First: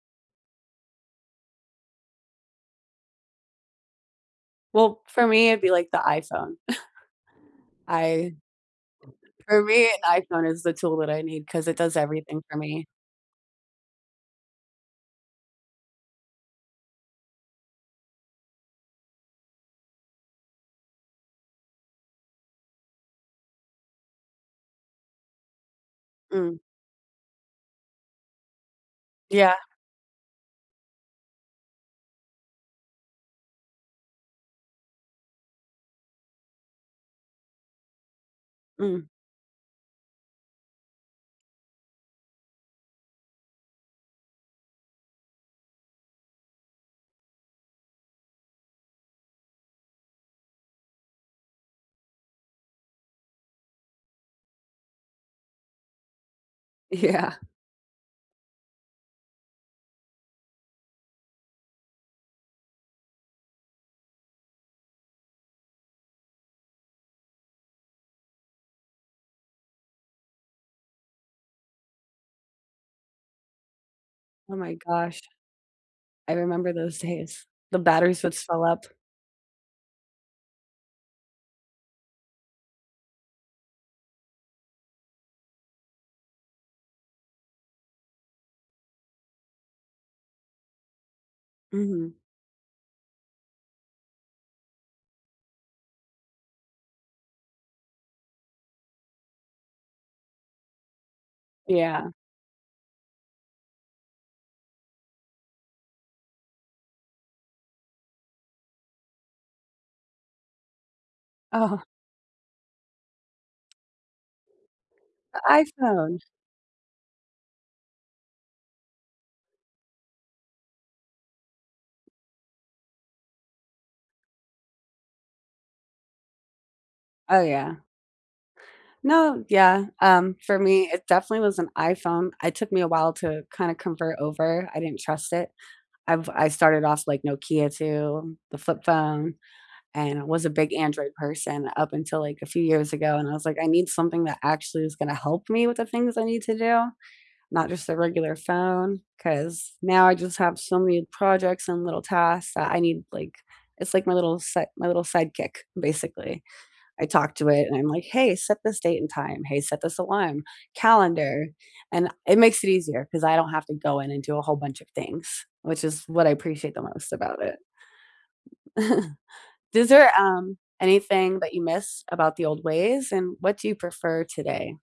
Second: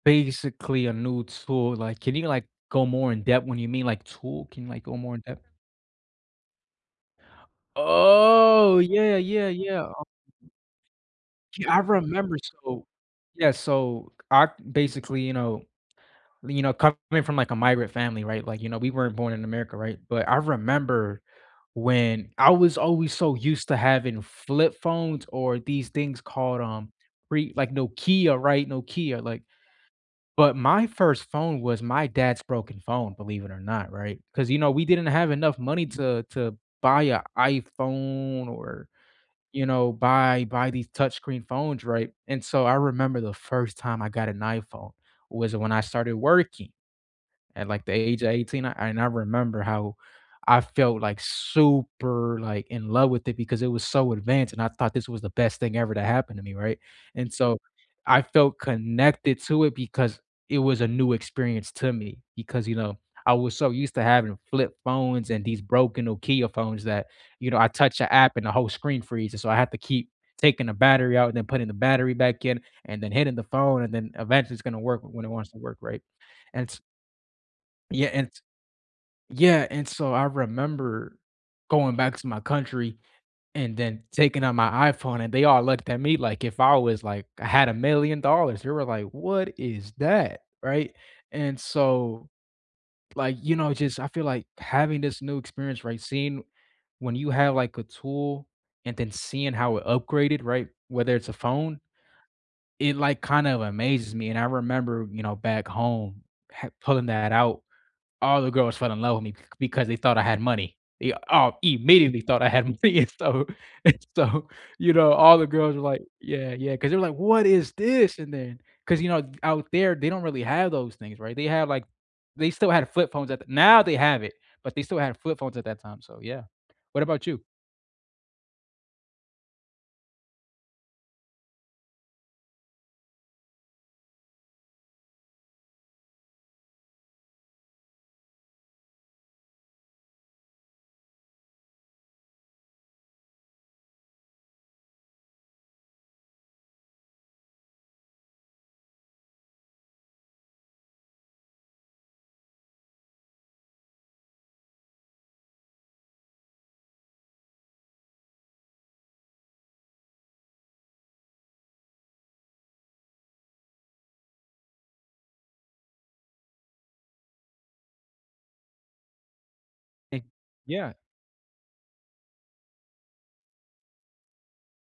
Basically a new tool, like, can you, like, go more in-depth when you mean, like, tool? Can you, like, go Well, more for in-depth? me, it'd be, like, the iPhone. I Oh! Yeah, yeah, For yeah, me, uh an iPhone is the tool that I need 'cause Yeah, it I does remember everything for so me. Yeah, so I basically, you know you know, coming from, like, a migrant family, right, like, you know, we weren't born in America, right? But I remember when I was always so used to having flip phones or these things called, Mm. um, pre like, Nokia, right? Nokia, like Yeah. but my first phone was my dad's broken phone, believe it or not, right? 'Cause, you know, we didn't have enough money to to buy a iPhone or, Mm. you know, buy buy these touchscreen phones, right, and so, I remember the first time I got an iPhone was when I started working at, like, the age of 18 and I remember how I felt, like, super, like, in love with it because it was so advanced and I thought this was the best thing ever to happen to me, right, and Yeah. so, I felt connected to it because it was a new experience to me because, you know, I was so used to having flip phones and these broken Nokia phones that, you know, I touch a app and the whole screen freezes, so I had to keep taking a battery out, and then putting the battery back in, and then hitting the phone. and then eventually Oh it's my gonna work gosh. when it wants to work, right, I and remember t those days. The Yeah batteries and would t swell up. yeah, and so, I remember going back to my country and then taking out my iPhone and they all looked at me, like, if I was like I had a million dollars. They were like, "What is that?" Right, and Mhm. so like, you know, just I feel like having this new experience, right? Seeing when you have, like, a tool, and then seeing how it upgraded, right? Whether it's a phone Yeah. it, like, kind of amazes me, and I remember, you know, back home ha pulling that out, all the girls fell in love with me c because they thought I had money. Yeah all Oh. immediately thought I had money and stuff, and so you know, all A the girls were like, iPhone! "Yeah, yeah," 'cause they were like, "What is this?" and then 'cause you know, out there, they don't really have those things, right, they have, like they still had flip phones at the now, they have it, but they still had flip phones at that time, so yeah. What about Oh, you? yeah. No, yeah, um, for me, it definitely was an iPhone. It took me a while to kinda convert over, I didn't trust it. I've I started off, like, Nokia too, the flip phone, and I was a big Android person up until, like, a few years ago, and I was like, "I need something that actually is gonna help me with the things I need to do, not just a regular phone, 'cause now I just have so many projects and little tasks that I need like" It's like my little set my little sidekick basically. I talked to it, and I'm like, "Hey, set this date and time. Hey, set this alarm. Calendar," and it makes it easier 'cause I don't have to go in and do a whole bunch of things, which is what I appreciate the most about it. Is there, 'Kay, um, yeah. anything that you miss about the old ways, and what do you prefer today?